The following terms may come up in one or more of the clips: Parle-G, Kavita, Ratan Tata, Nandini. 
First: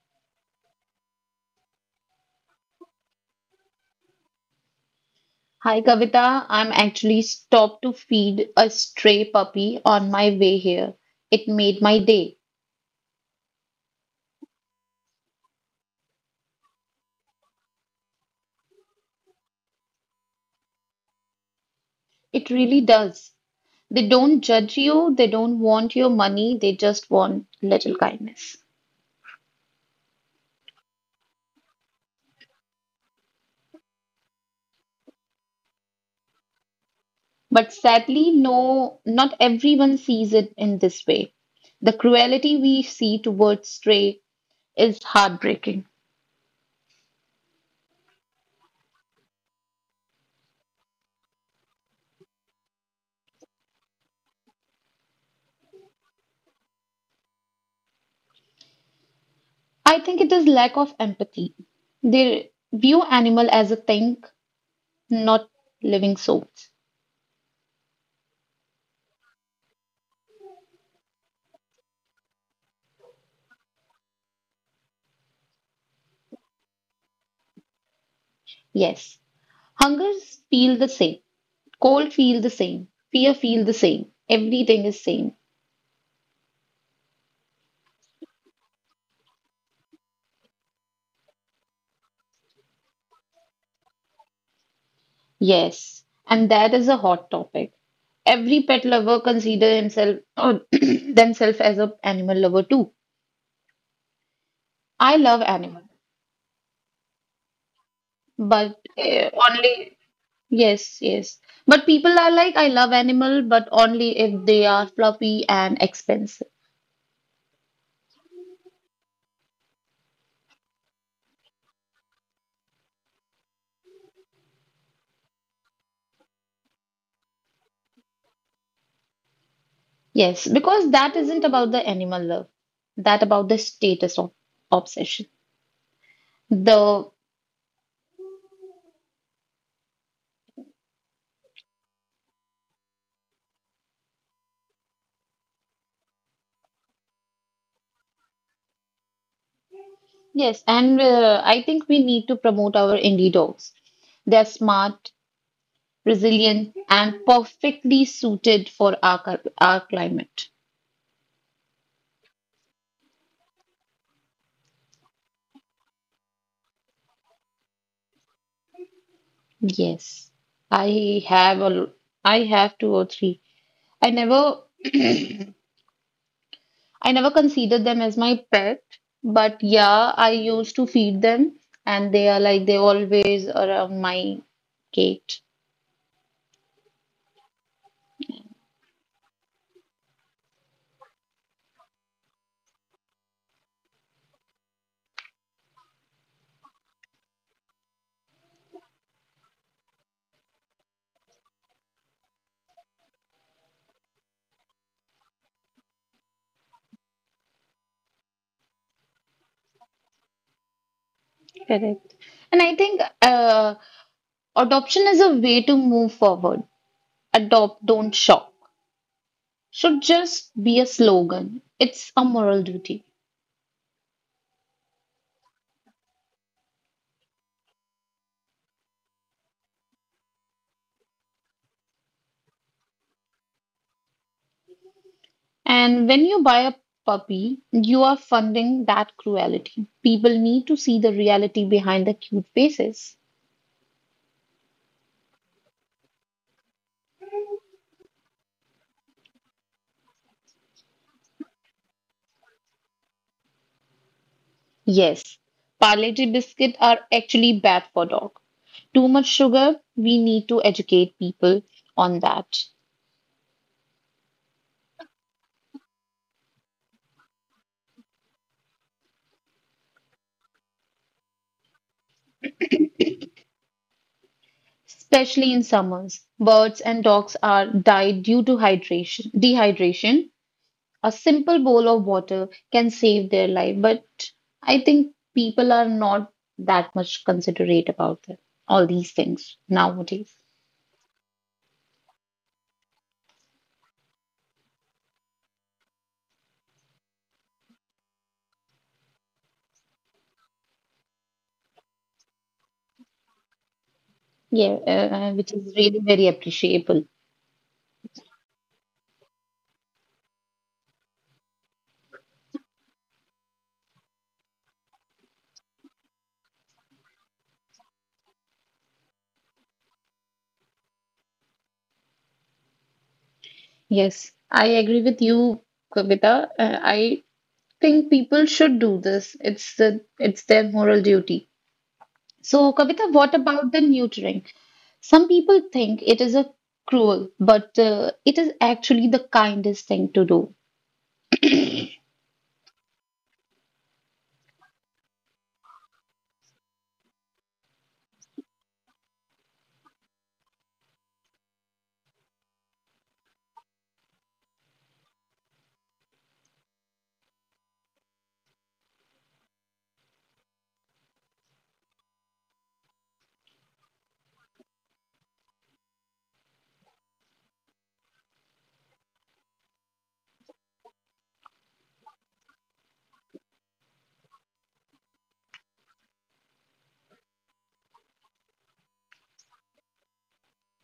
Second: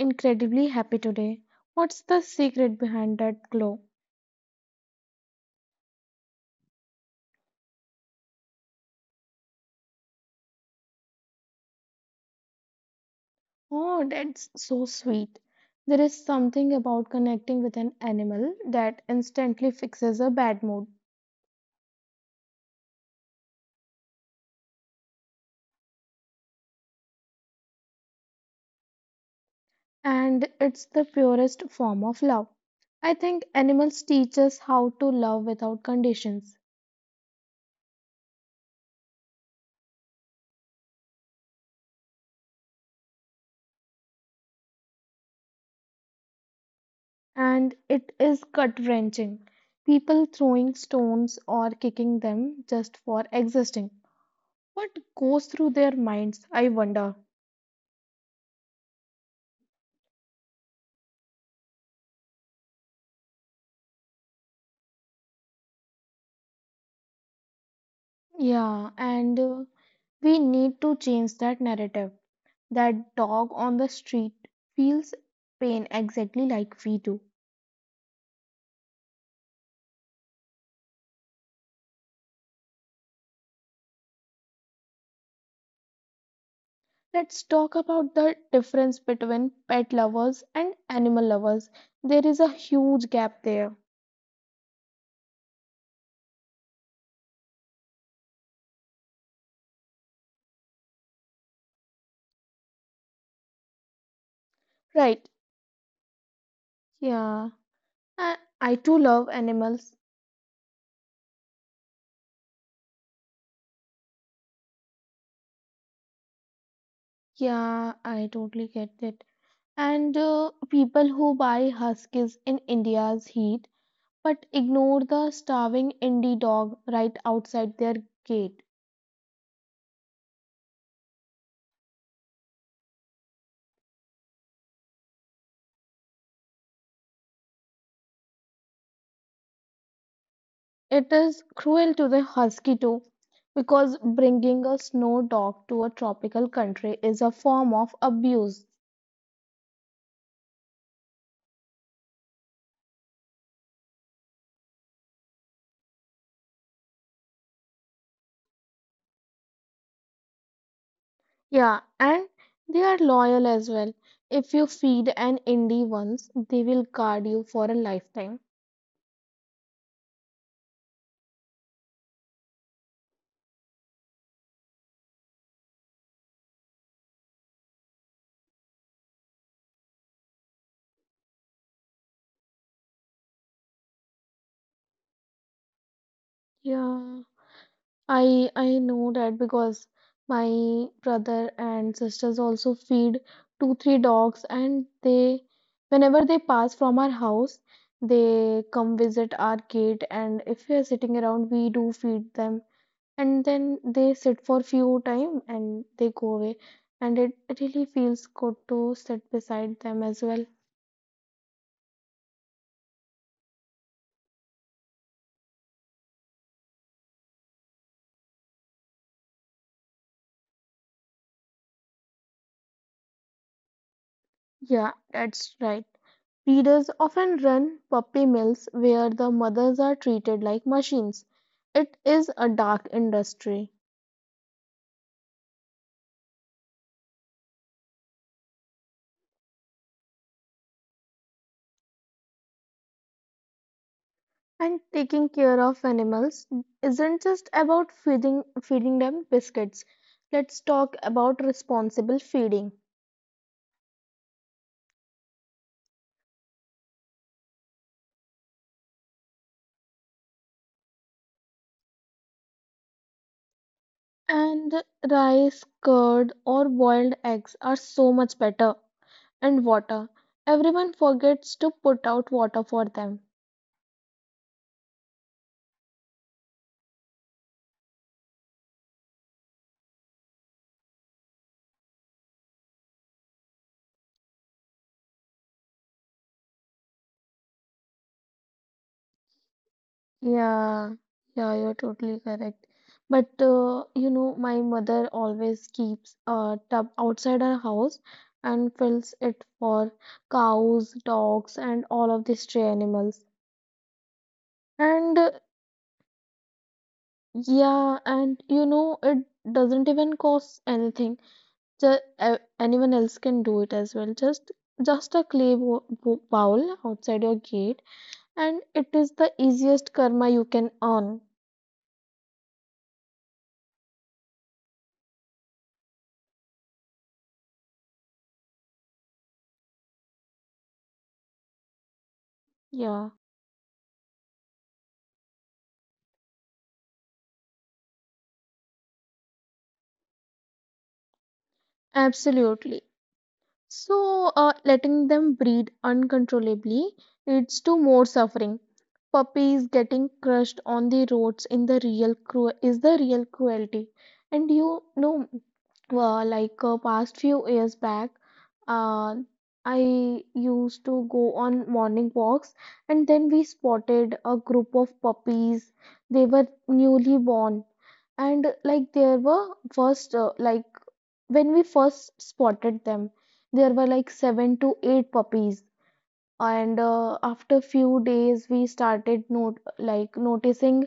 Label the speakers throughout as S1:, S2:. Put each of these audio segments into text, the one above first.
S1: incredibly happy today. What's the secret behind that glow?
S2: Hi Kavita, I'm actually stopped to feed a stray puppy on my way here. It made my day.
S1: Oh, that's so sweet. There is something about connecting with an animal that instantly fixes a bad mood,
S2: It really does. They don't judge you, they don't want your money, they just want little kindness.
S1: and it's the purest form of love. I think animals teach us how to love without conditions,
S2: But sadly, no, not everyone sees it in this way. The cruelty we see towards stray is heartbreaking.
S1: and it is gut-wrenching. People throwing stones or kicking them just for existing. What goes through their minds, I wonder?
S2: I think it is lack of empathy. They view animal as a thing, not living souls.
S1: Yeah, and we need to change that narrative. That dog on the street feels pain exactly like we do.
S2: Yes, hungers feel the same. Cold feel the same. Fear feel the same. Everything is same.
S1: Let's talk about the difference between pet lovers and animal lovers. There is a huge gap there.
S2: Yes. And that is a hot topic. Every pet lover consider himself or themselves as a animal lover too. I
S1: Right.
S2: love animal,
S1: Yeah. I
S2: but
S1: too love animals.
S2: only yes, yes. But people are like, I love animal, but only if they are fluffy and expensive.
S1: Yeah, I totally get it. And people who buy huskies in India's heat but ignore the starving indie dog right outside their gate.
S2: Yes, because that isn't about the animal love. That about the status of obsession. The
S1: It is cruel to the husky too, because bringing a snow dog to a tropical country is a form of abuse.
S2: Yes, and I think we need to promote our indie dogs. They're smart, resilient, and perfectly suited for our climate.
S1: Yeah, and they are loyal as well. If you feed an indie once, they will guard you for a lifetime.
S2: Yes, I have a l- I have two or three. I never I never considered them as my pet, but yeah, I used to feed them, and they are like they always around my gate.
S1: Yeah. I know that because my brother and sisters also feed two, three dogs, and they, whenever they pass from our house, they come visit our gate, and if we are sitting around, we do feed them, and then they sit for few time and they go away, and it really feels good to sit beside them as well.
S2: Correct. And I think adoption is a way to move forward. Adopt, don't shop. Should just be a slogan. It's a moral duty.
S1: Yeah, that's right. Breeders often run puppy mills where the mothers are treated like machines. It is a dark industry.
S2: And when you buy a puppy, you are funding that cruelty. People need to see the reality behind the cute faces.
S1: And taking care of animals isn't just about feeding them biscuits. Let's talk about responsible feeding.
S2: Yes, Parle-G biscuits are actually bad for dog. Too much sugar, we need to educate people on that.
S1: And rice, curd, or boiled eggs are so much better. And water. Everyone forgets to put out water for them.
S2: Especially in summers, birds and dogs are died due to hydration, dehydration. A simple bowl of water can save their life, but I think people are not that much considerate about that, all these things nowadays.
S1: Yeah, yeah, you're totally correct. But you know, my mother always keeps a tub outside her house and fills it for cows, dogs, and all of the stray animals.
S2: Yeah,
S1: And
S2: which is really very appreciable.
S1: yeah, and you know, it doesn't even cost anything. Just anyone else can do it as well. Just a clay bowl outside your gate, and it is the easiest karma you can earn.
S2: Yes, I agree with you, Kavita. I think people should do this. It's their moral duty. So,
S1: Yeah,
S2: Kavita, what about the neutering? Some people think it is a cruel, but it is actually the kindest thing to do.
S1: absolutely. So, letting them breed uncontrollably leads to more suffering. Puppies getting crushed on the roads in the is the real cruelty. And you know, past few years back, uh, I used to go on morning walks, and then we spotted a group of puppies. They were newly born, and like there were first when we first spotted them there were like 7 to 8 puppies and after few days we started not like noticing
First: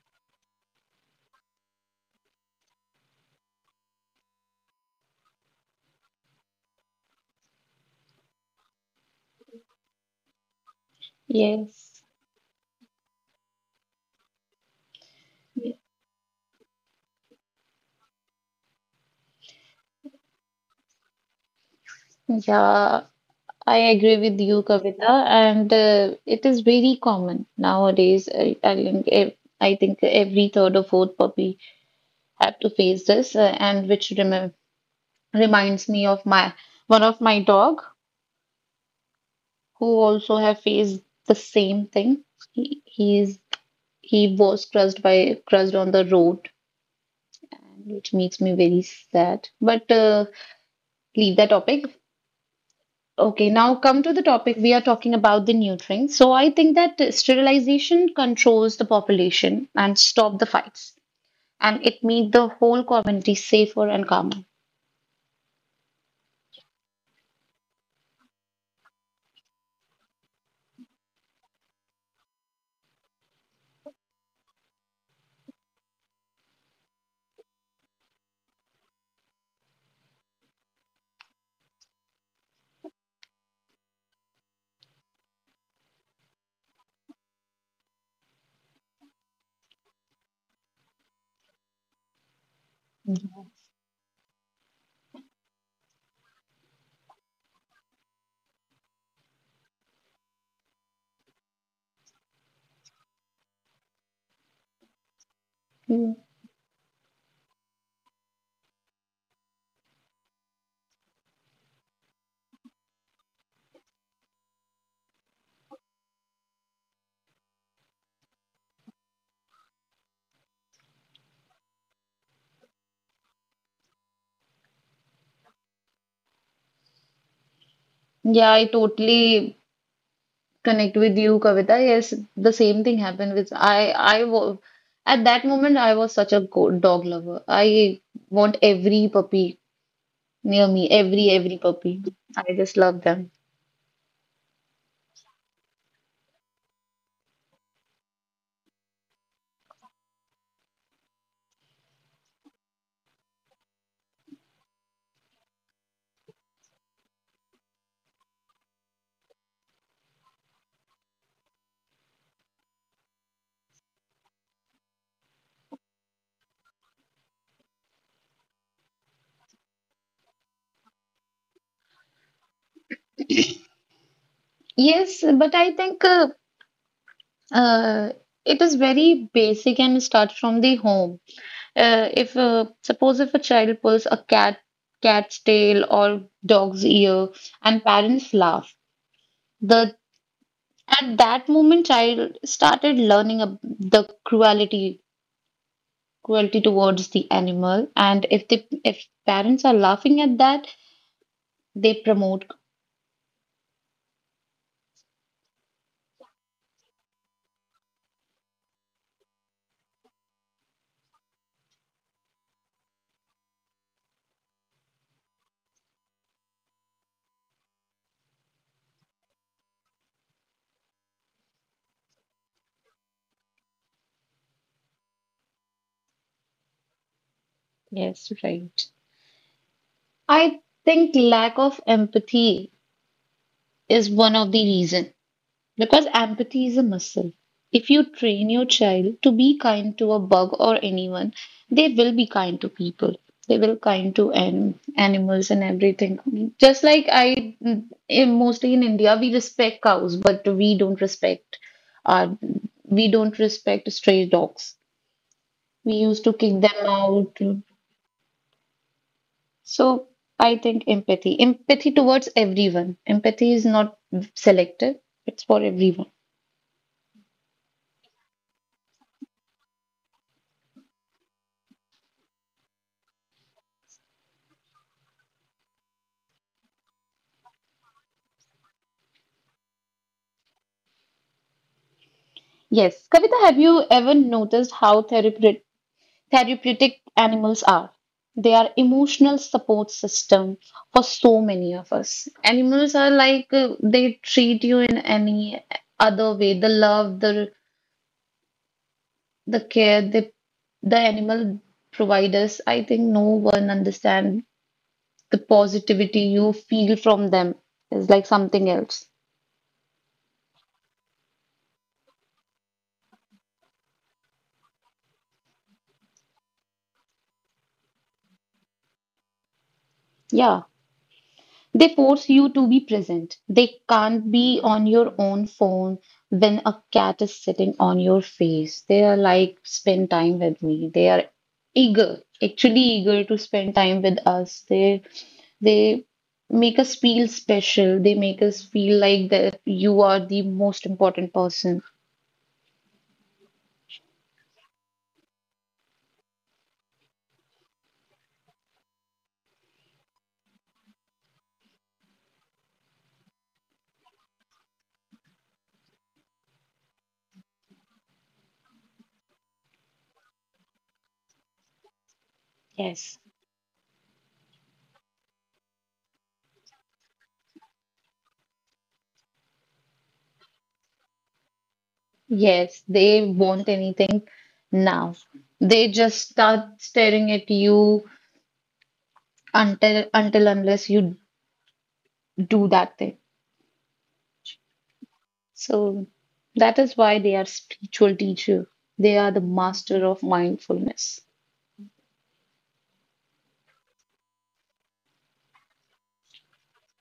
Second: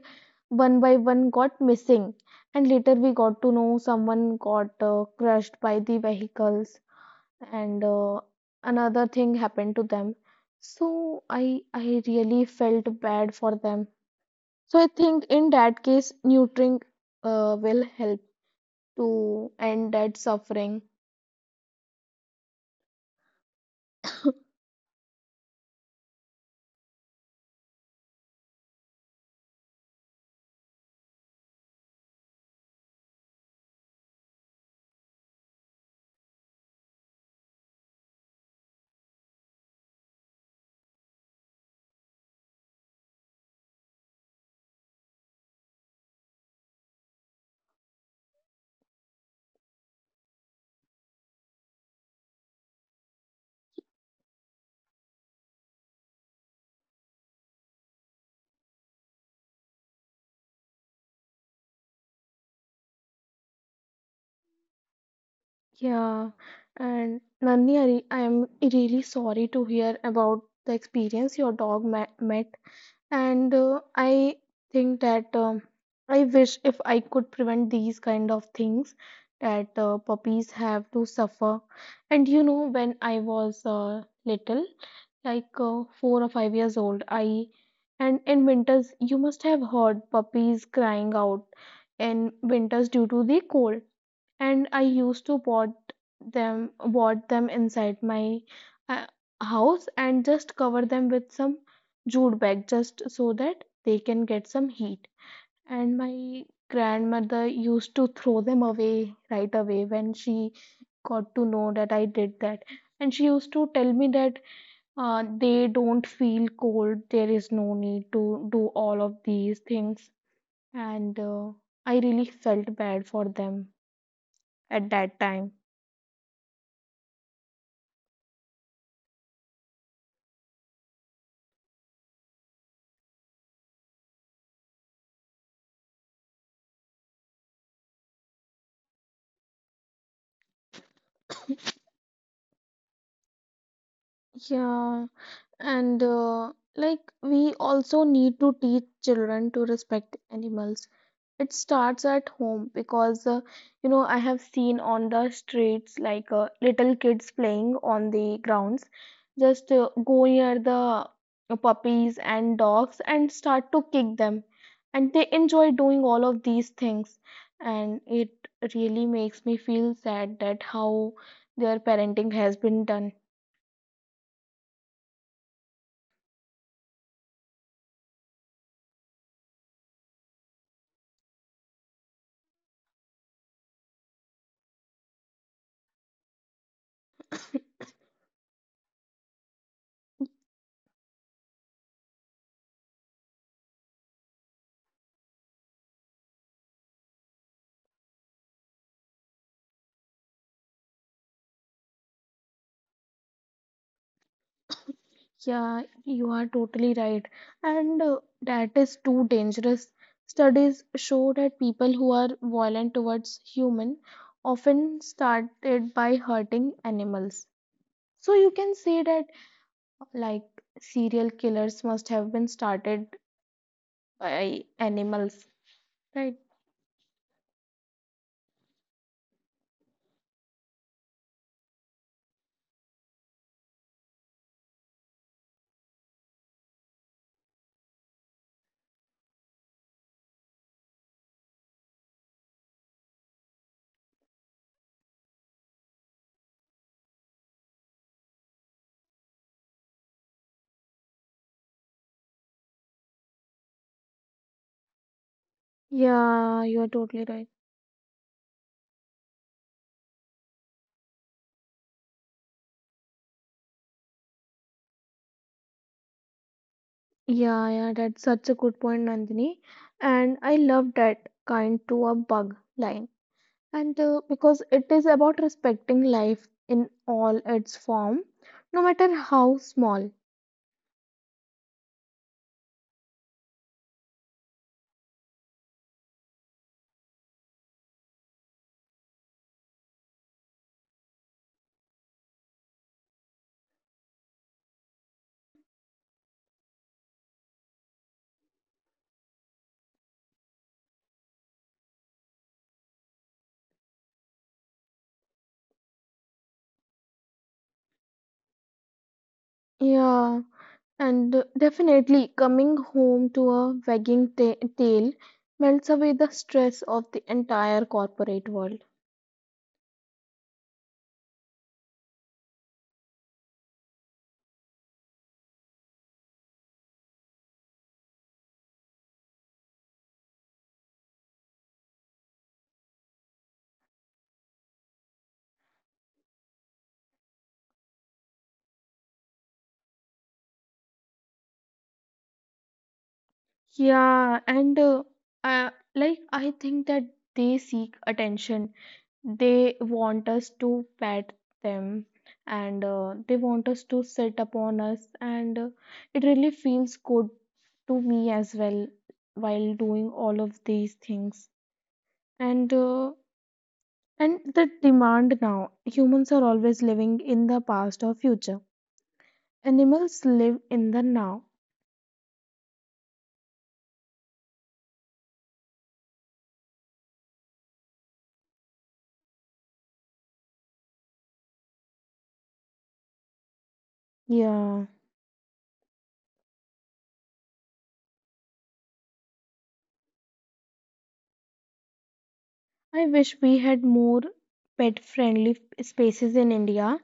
S1: one by one got missing and later we got to know someone got crushed by the vehicles and another thing happened to them so i
S2: Yes.
S1: I really felt bad for them so I think in that case neutering will help to end that suffering.
S2: Yeah, I agree with you, Kavita, and it is very common nowadays. I think I think every third or fourth puppy have to face this, and which reminds me of my one of my dog who also have faced the same thing. He he's he was crushed on the road, which makes me very sad. But leave that topic. Okay, now come to the topic we are talking about the neutering. So I think that sterilization controls the population and stop the fights, and it make the whole community safer and calmer.
S1: Yeah, and Nani, I am really sorry to hear about the experience your dog ma met, and I think that I wish if I could prevent these kind of things that puppies have to suffer. And you know, when I was little, 4 or 5 years old, I and in winters you must have heard puppies crying out in winters due to the cold and I used to pot them inside my uh, house and just cover them with some jute bag just so that they can get some heat. And
S2: Mm.
S1: my grandmother used to throw them away right away when she got to know that I did that. And she used to tell me that they don't feel cold. There is no need to do all of these things. And I really felt bad for them at that time.
S2: Yeah, I totally connect with you, Kavita. Yes, the same thing happened with I. I was At that moment I was such a go dog lover. I want every puppy near me, every puppy. I just love them.
S1: Yeah, and we also need to teach children to respect animals. It starts at home because you know I have seen on the streets like little kids playing on the grounds, just go near the puppies and dogs and start to kick them, and they enjoy doing all of these things, and it really makes me feel sad that how their parenting has been done.
S2: Yes, but I think Uh, it is very basic and starts from the home. If suppose if a child pulls a cat's tail or dog's ear and parents laugh, the at that moment child started learning the cruelty towards the animal, and if parents are laughing at that, they promote.
S1: Yeah, you are totally right. And that is too dangerous. Studies show that people who are violent towards human often started by hurting animals. So you can say that like serial killers must have been started by animals, right?
S2: Yes, right. I think lack of empathy is one of the reason. Because empathy is a muscle. If you train your child to be kind to a bug or anyone, they will be kind to people. They will kind to an animals and everything. Just like I, mostly in India, we respect cows, but our, we don't respect stray dogs. We used to kick
S1: Yeah,
S2: them
S1: you are totally
S2: out.
S1: right.
S2: So I think empathy towards everyone. Empathy is not selective; it's for everyone.
S1: Yeah, yeah, that's such a good point, Nandini. And I love that kind to a bug line. And because it is about respecting life in all its form, no matter how small.
S2: Yes. Kavita, have you ever noticed how therapeutic animals are? They are emotional support system for so many of us. Animals are like they treat you in any other way. The care the animal provide us. I think no one understand the positivity you feel from them is like something else.
S1: Yeah, and definitely coming home to a wagging ta tail melts away the stress of the entire corporate world.
S2: Yeah. They force you to be present. They can't be on your own phone when a cat is sitting on your face. They are like, spend time with me. They are eager, actually eager to spend time with us. They make us feel special. They make us feel like that you are the most important person.
S1: Yeah, and uh, like I think that they seek attention. They want us to pet them and they want us to sit upon us, and it really feels good to me as well while doing all of these things. And uh,
S2: Yes.
S1: and the demand now, humans are always living in the past or future. Animals live in the now.
S2: Yes, they want anything now. They just start staring at you until unless you do that thing.
S1: Yeah.
S2: So that is why they are spiritual teacher. They are the master of mindfulness.
S1: I wish we had more pet friendly spaces in India,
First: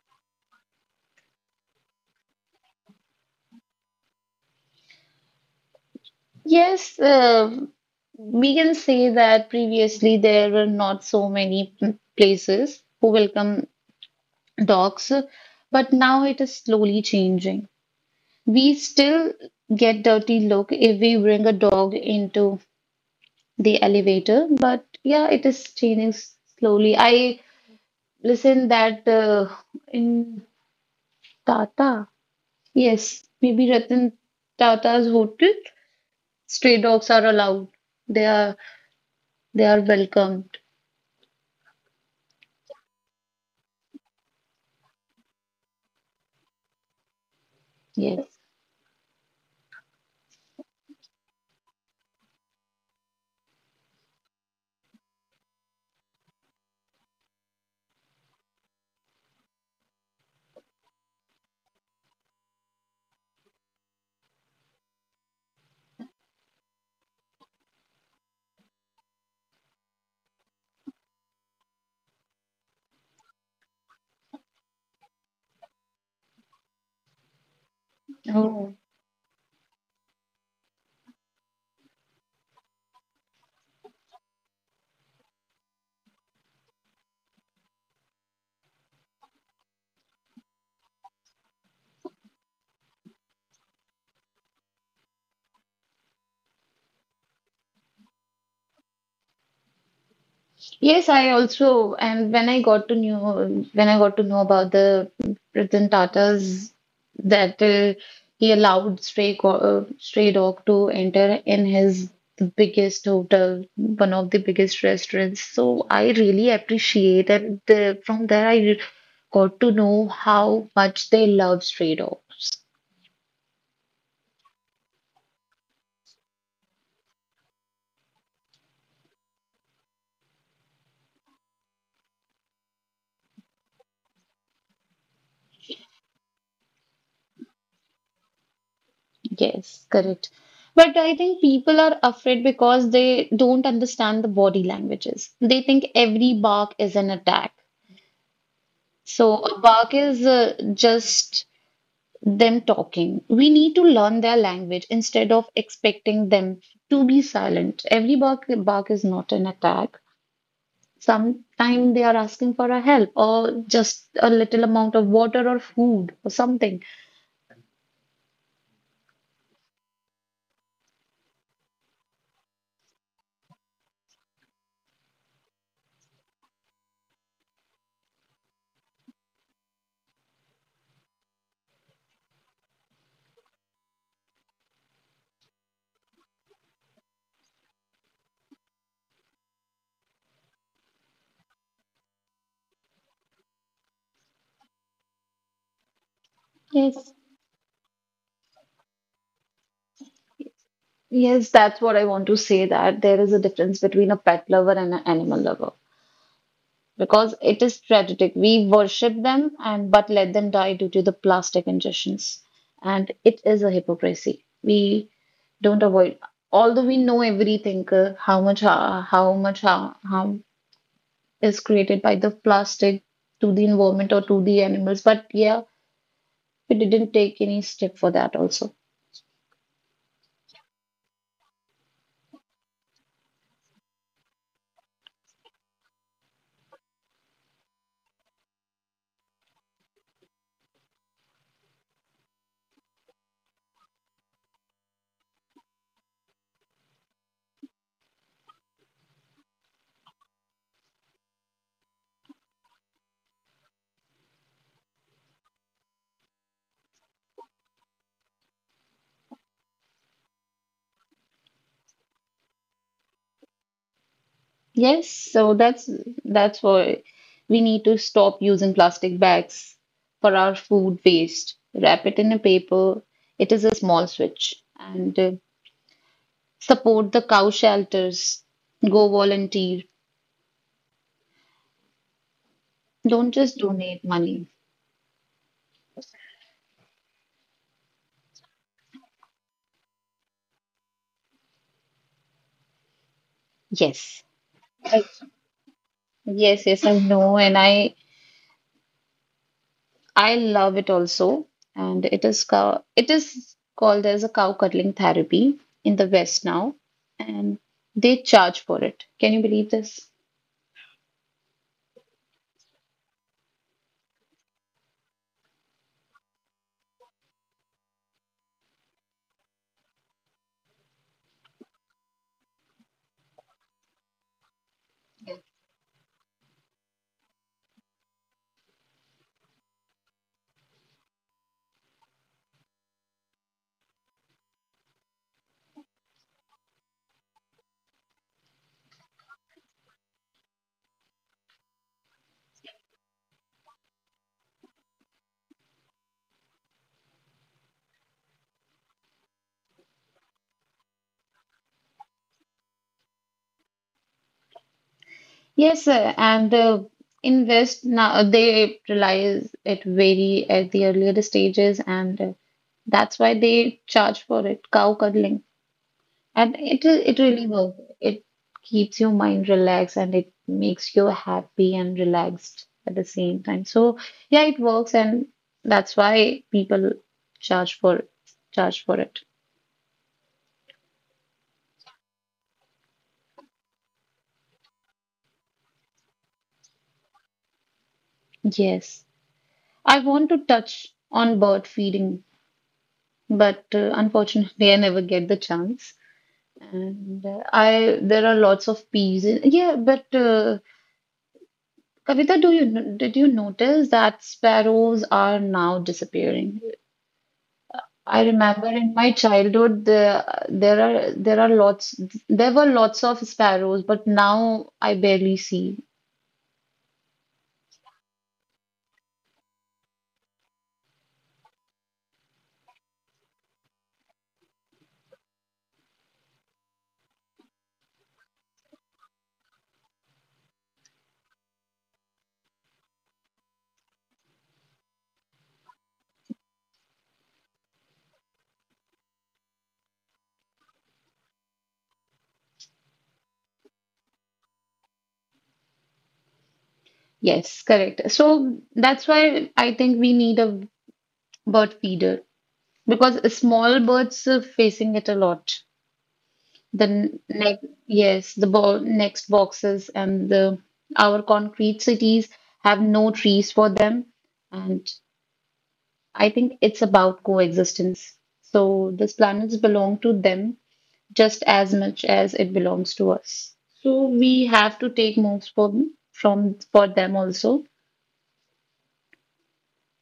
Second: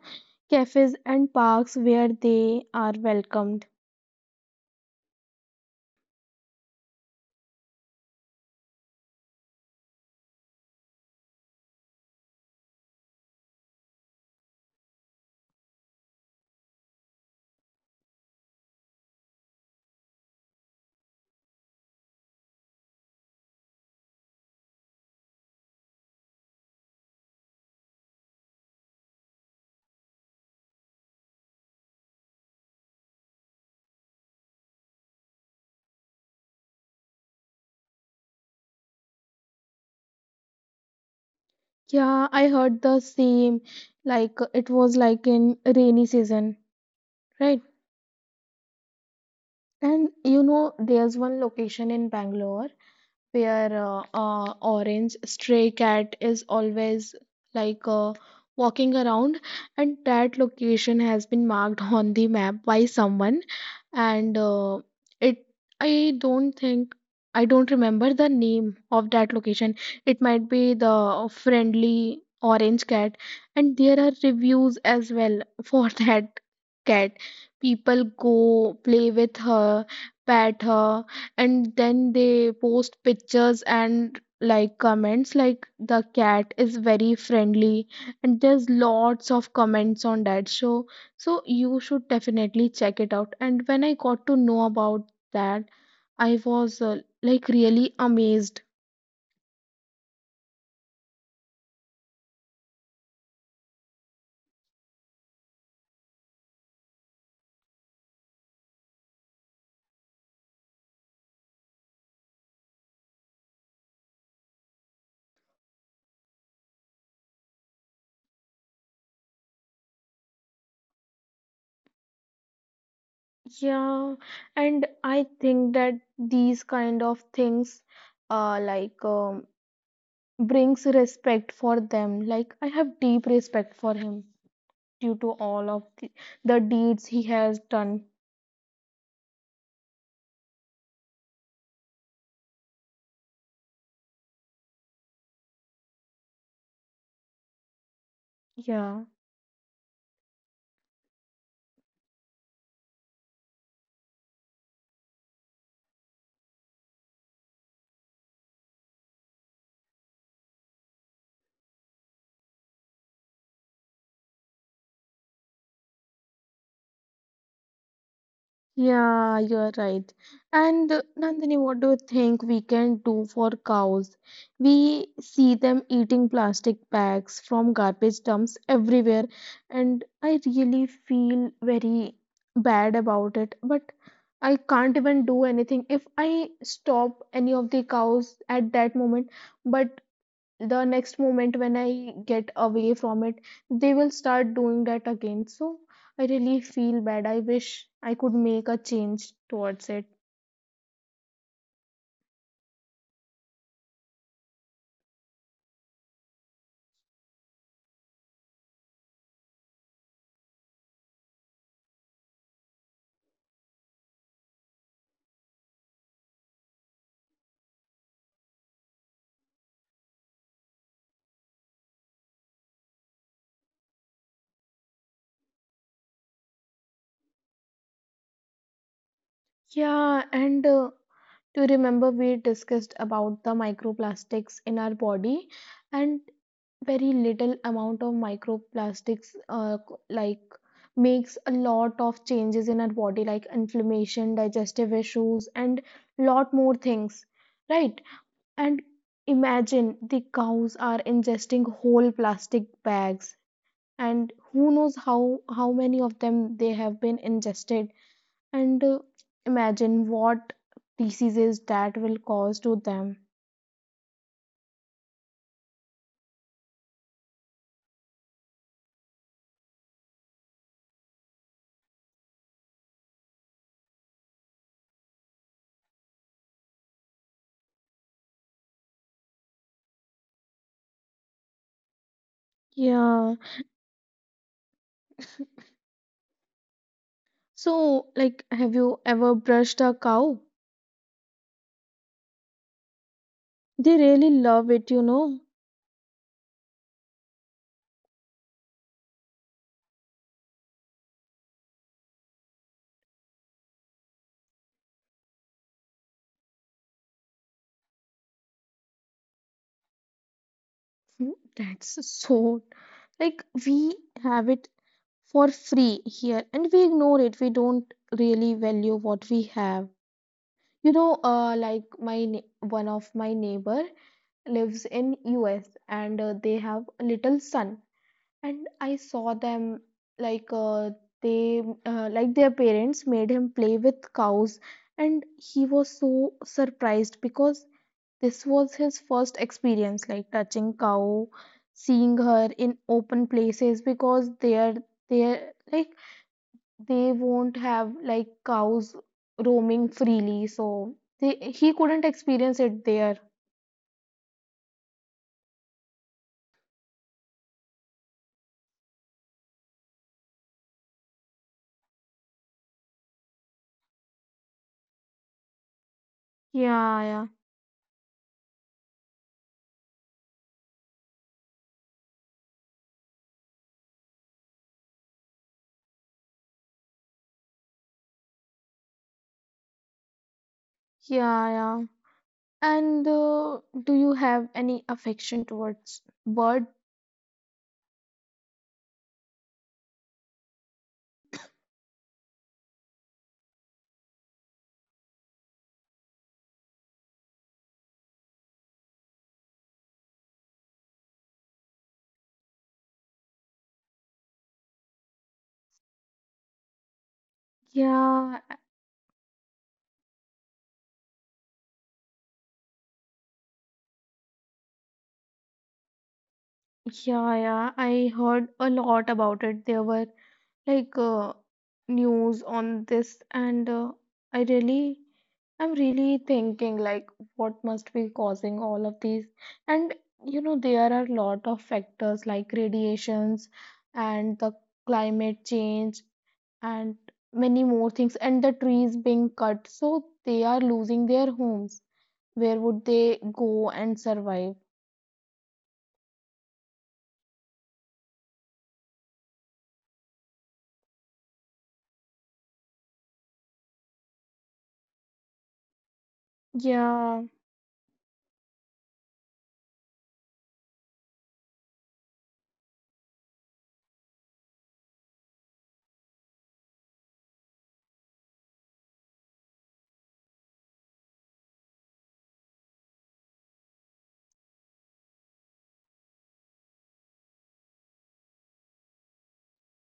S1: cafes and parks where they are welcomed.
S2: Yes, we can say that previously there were not so many places who welcome dogs, but now it is slowly changing. We still get dirty look if we bring a dog into the elevator, but yeah, it is changing slowly. I listened that in Tata yes, maybe Ratan Tata's hotel. Stray dogs are allowed. They are they are welcomed.
S1: Yeah, I heard the same, like it was like in rainy season, right?
S2: Yes.
S1: And you know, there's one location in Bangalore where orange stray cat is always like uh, walking around and that location has been marked on the map by someone and it i don't think I don't remember the name of that location. It might be the friendly orange cat, and there are reviews as well for that cat. People
S2: Oh.
S1: go play with her, pet her, and then they post pictures and like comments like the cat is very friendly, and there's lots of comments on that show. So you should definitely check it out, and when I got to know about that I was really amazed.
S2: Yes, I also and when I got to know when I got to know about the Ratan Tata's, that he allowed stray dog to enter in his biggest hotel, one of the biggest restaurants. So I really appreciate and from there I got to know how much they love stray dogs.
S1: Yeah, and I think that these kind of things uh like um, brings respect for them, like I have deep respect for him due to all of the deeds he has done.
S2: Yes, correct. But I think people are afraid because they don't understand the body languages. They think every bark is an attack.
S1: Yeah.
S2: So a bark is just them talking. We need to learn their language instead of expecting them to be silent. Bark is not an attack. Sometimes they are asking for a help or just a little amount of water or food or something.
S1: Yeah, you're right. And Nandini, what do you think we can do for cows? We see them eating plastic bags from garbage dumps everywhere, and I really feel very bad about it. But I can't even do anything if I stop any of the cows at that moment. But the next moment when I get away from it, they will start doing that again. So I really feel
S2: Yes.
S1: bad. I wish I could make a change towards it.
S2: Yes, that's what I want to say that there is a difference between a pet lover and an animal lover because it is tragic. We worship them and but let them die due to the plastic ingestions. And it is a hypocrisy. We don't avoid, although we know everything, how much harm is created by the plastic to the environment or to the animals, but yeah, we didn't take any step for that also.
S1: Yeah, and do you remember we discussed about the microplastics in our body, and very little amount of microplastics makes a lot of changes in our body like inflammation, digestive issues and lot more things, right? And imagine the cows are ingesting whole plastic bags, and who knows how many of them they have been ingested. And imagine what diseases that will cause to them.
S2: Yes, so that's why we need to stop using plastic bags for our food waste. Wrap it in a paper. It is a small switch. And support the cow shelters. Go volunteer. Don't
S1: Yeah.
S2: just donate money.
S1: So, like, have you ever brushed a cow? They
S2: Yes.
S1: really love it,
S2: I,
S1: you know.
S2: yes, yes, I know, and I love it also. And it is called as a cow cuddling therapy in the West now, and they charge for it. Can you believe this?
S1: Hmm. That's so, like we have it for free here and we ignore it. We don't really value what we have. You know, my one of my neighbor lives in US and they have a little son. And I saw them like they like their parents made him play with cows, and he was so surprised because this was his first experience, like touching cow, seeing her in open places because they are like they won't have like cows roaming freely, so he couldn't experience it there.
S2: Yes, sir. And the in West now they realize it very at the earlier stages, and that's why they charge for it, cow cuddling, and
S1: Yeah,
S2: it
S1: yeah.
S2: really works. It keeps your mind relaxed and it makes you happy and relaxed at the same time. So yeah, it works, and that's why people charge for charge for it.
S1: Yeah, yeah, and do you have any affection towards bird?
S2: Yes, I want to touch on bird feeding, but unfortunately, I never get the chance. And there are lots of peas in, yeah, but Kavita, do you, did you notice that sparrows are now disappearing? I
S1: Yeah,
S2: remember in my childhood, there are lots, there were lots of sparrows, but now I barely see.
S1: yeah, yeah, I heard a lot about it. There were like uh, news on this, and i really I'm really thinking like what must be causing all of these. And you know there are a lot of factors like radiations and the climate change and many more things, and the trees being cut so they are losing their homes. Where would they go and survive?
S2: Yes, correct. So that's why I think we need a bird feeder because small birds are facing it a lot. The
S1: Yeah.
S2: next yes the next boxes and the our concrete cities have no trees for them, and I think it's about coexistence. So this planets belong to them just as much as it belongs to us, so we have to take moves for from for them also.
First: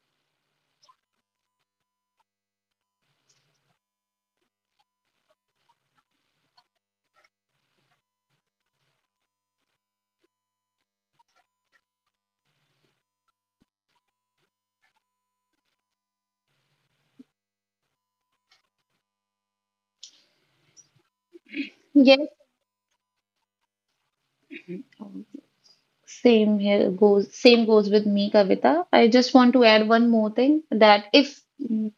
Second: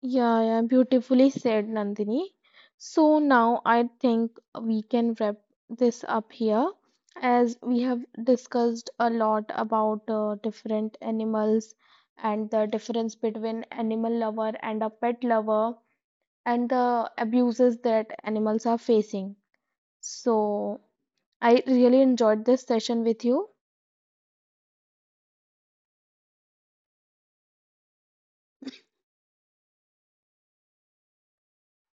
S1: Yeah, yeah, beautifully said, Nandini. So now I think we can wrap this up here as we have discussed a lot about different animals and the difference between animal lover and a pet lover and the abuses that animals are facing. So I really
S2: Yes.
S1: enjoyed this session with you.
S2: Same goes with me, Kavita. I just want to add one more thing that if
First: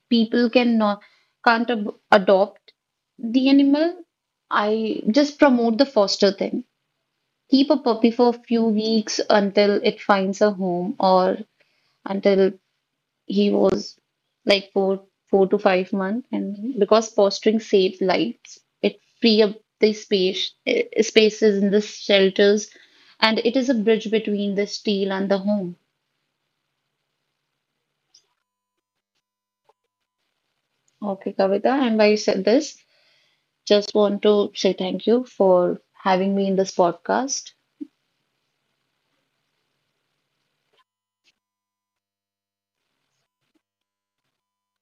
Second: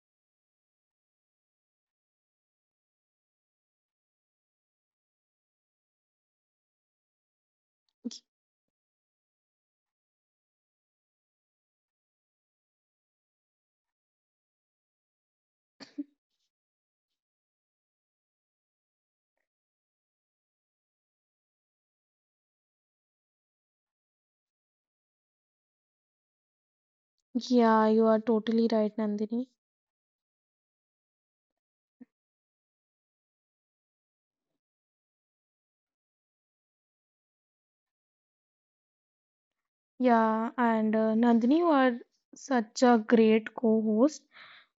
S2: people can't adopt the animal, I just promote the foster thing. Keep a puppy for a few weeks until it finds a home or until he was like 4 to 5 months, and because posturing saves lives, it free up the spaces in the shelters, and it is a bridge between the steel and the home.
S1: Yeah, you are totally right, Nandini.
S2: Okay, Kavita, and while you said this, just want to say thank you for having me in this podcast.
S1: Yeah, and Nandini, you are such a great co-host.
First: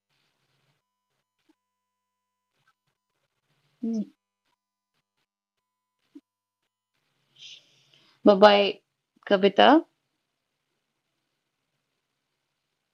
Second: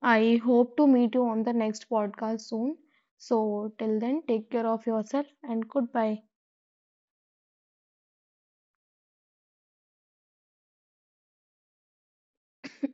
S1: I hope to meet you on the next podcast soon. So, till
S2: Bye
S1: then, take care of yourself and goodbye.
S2: Bye, Kavita.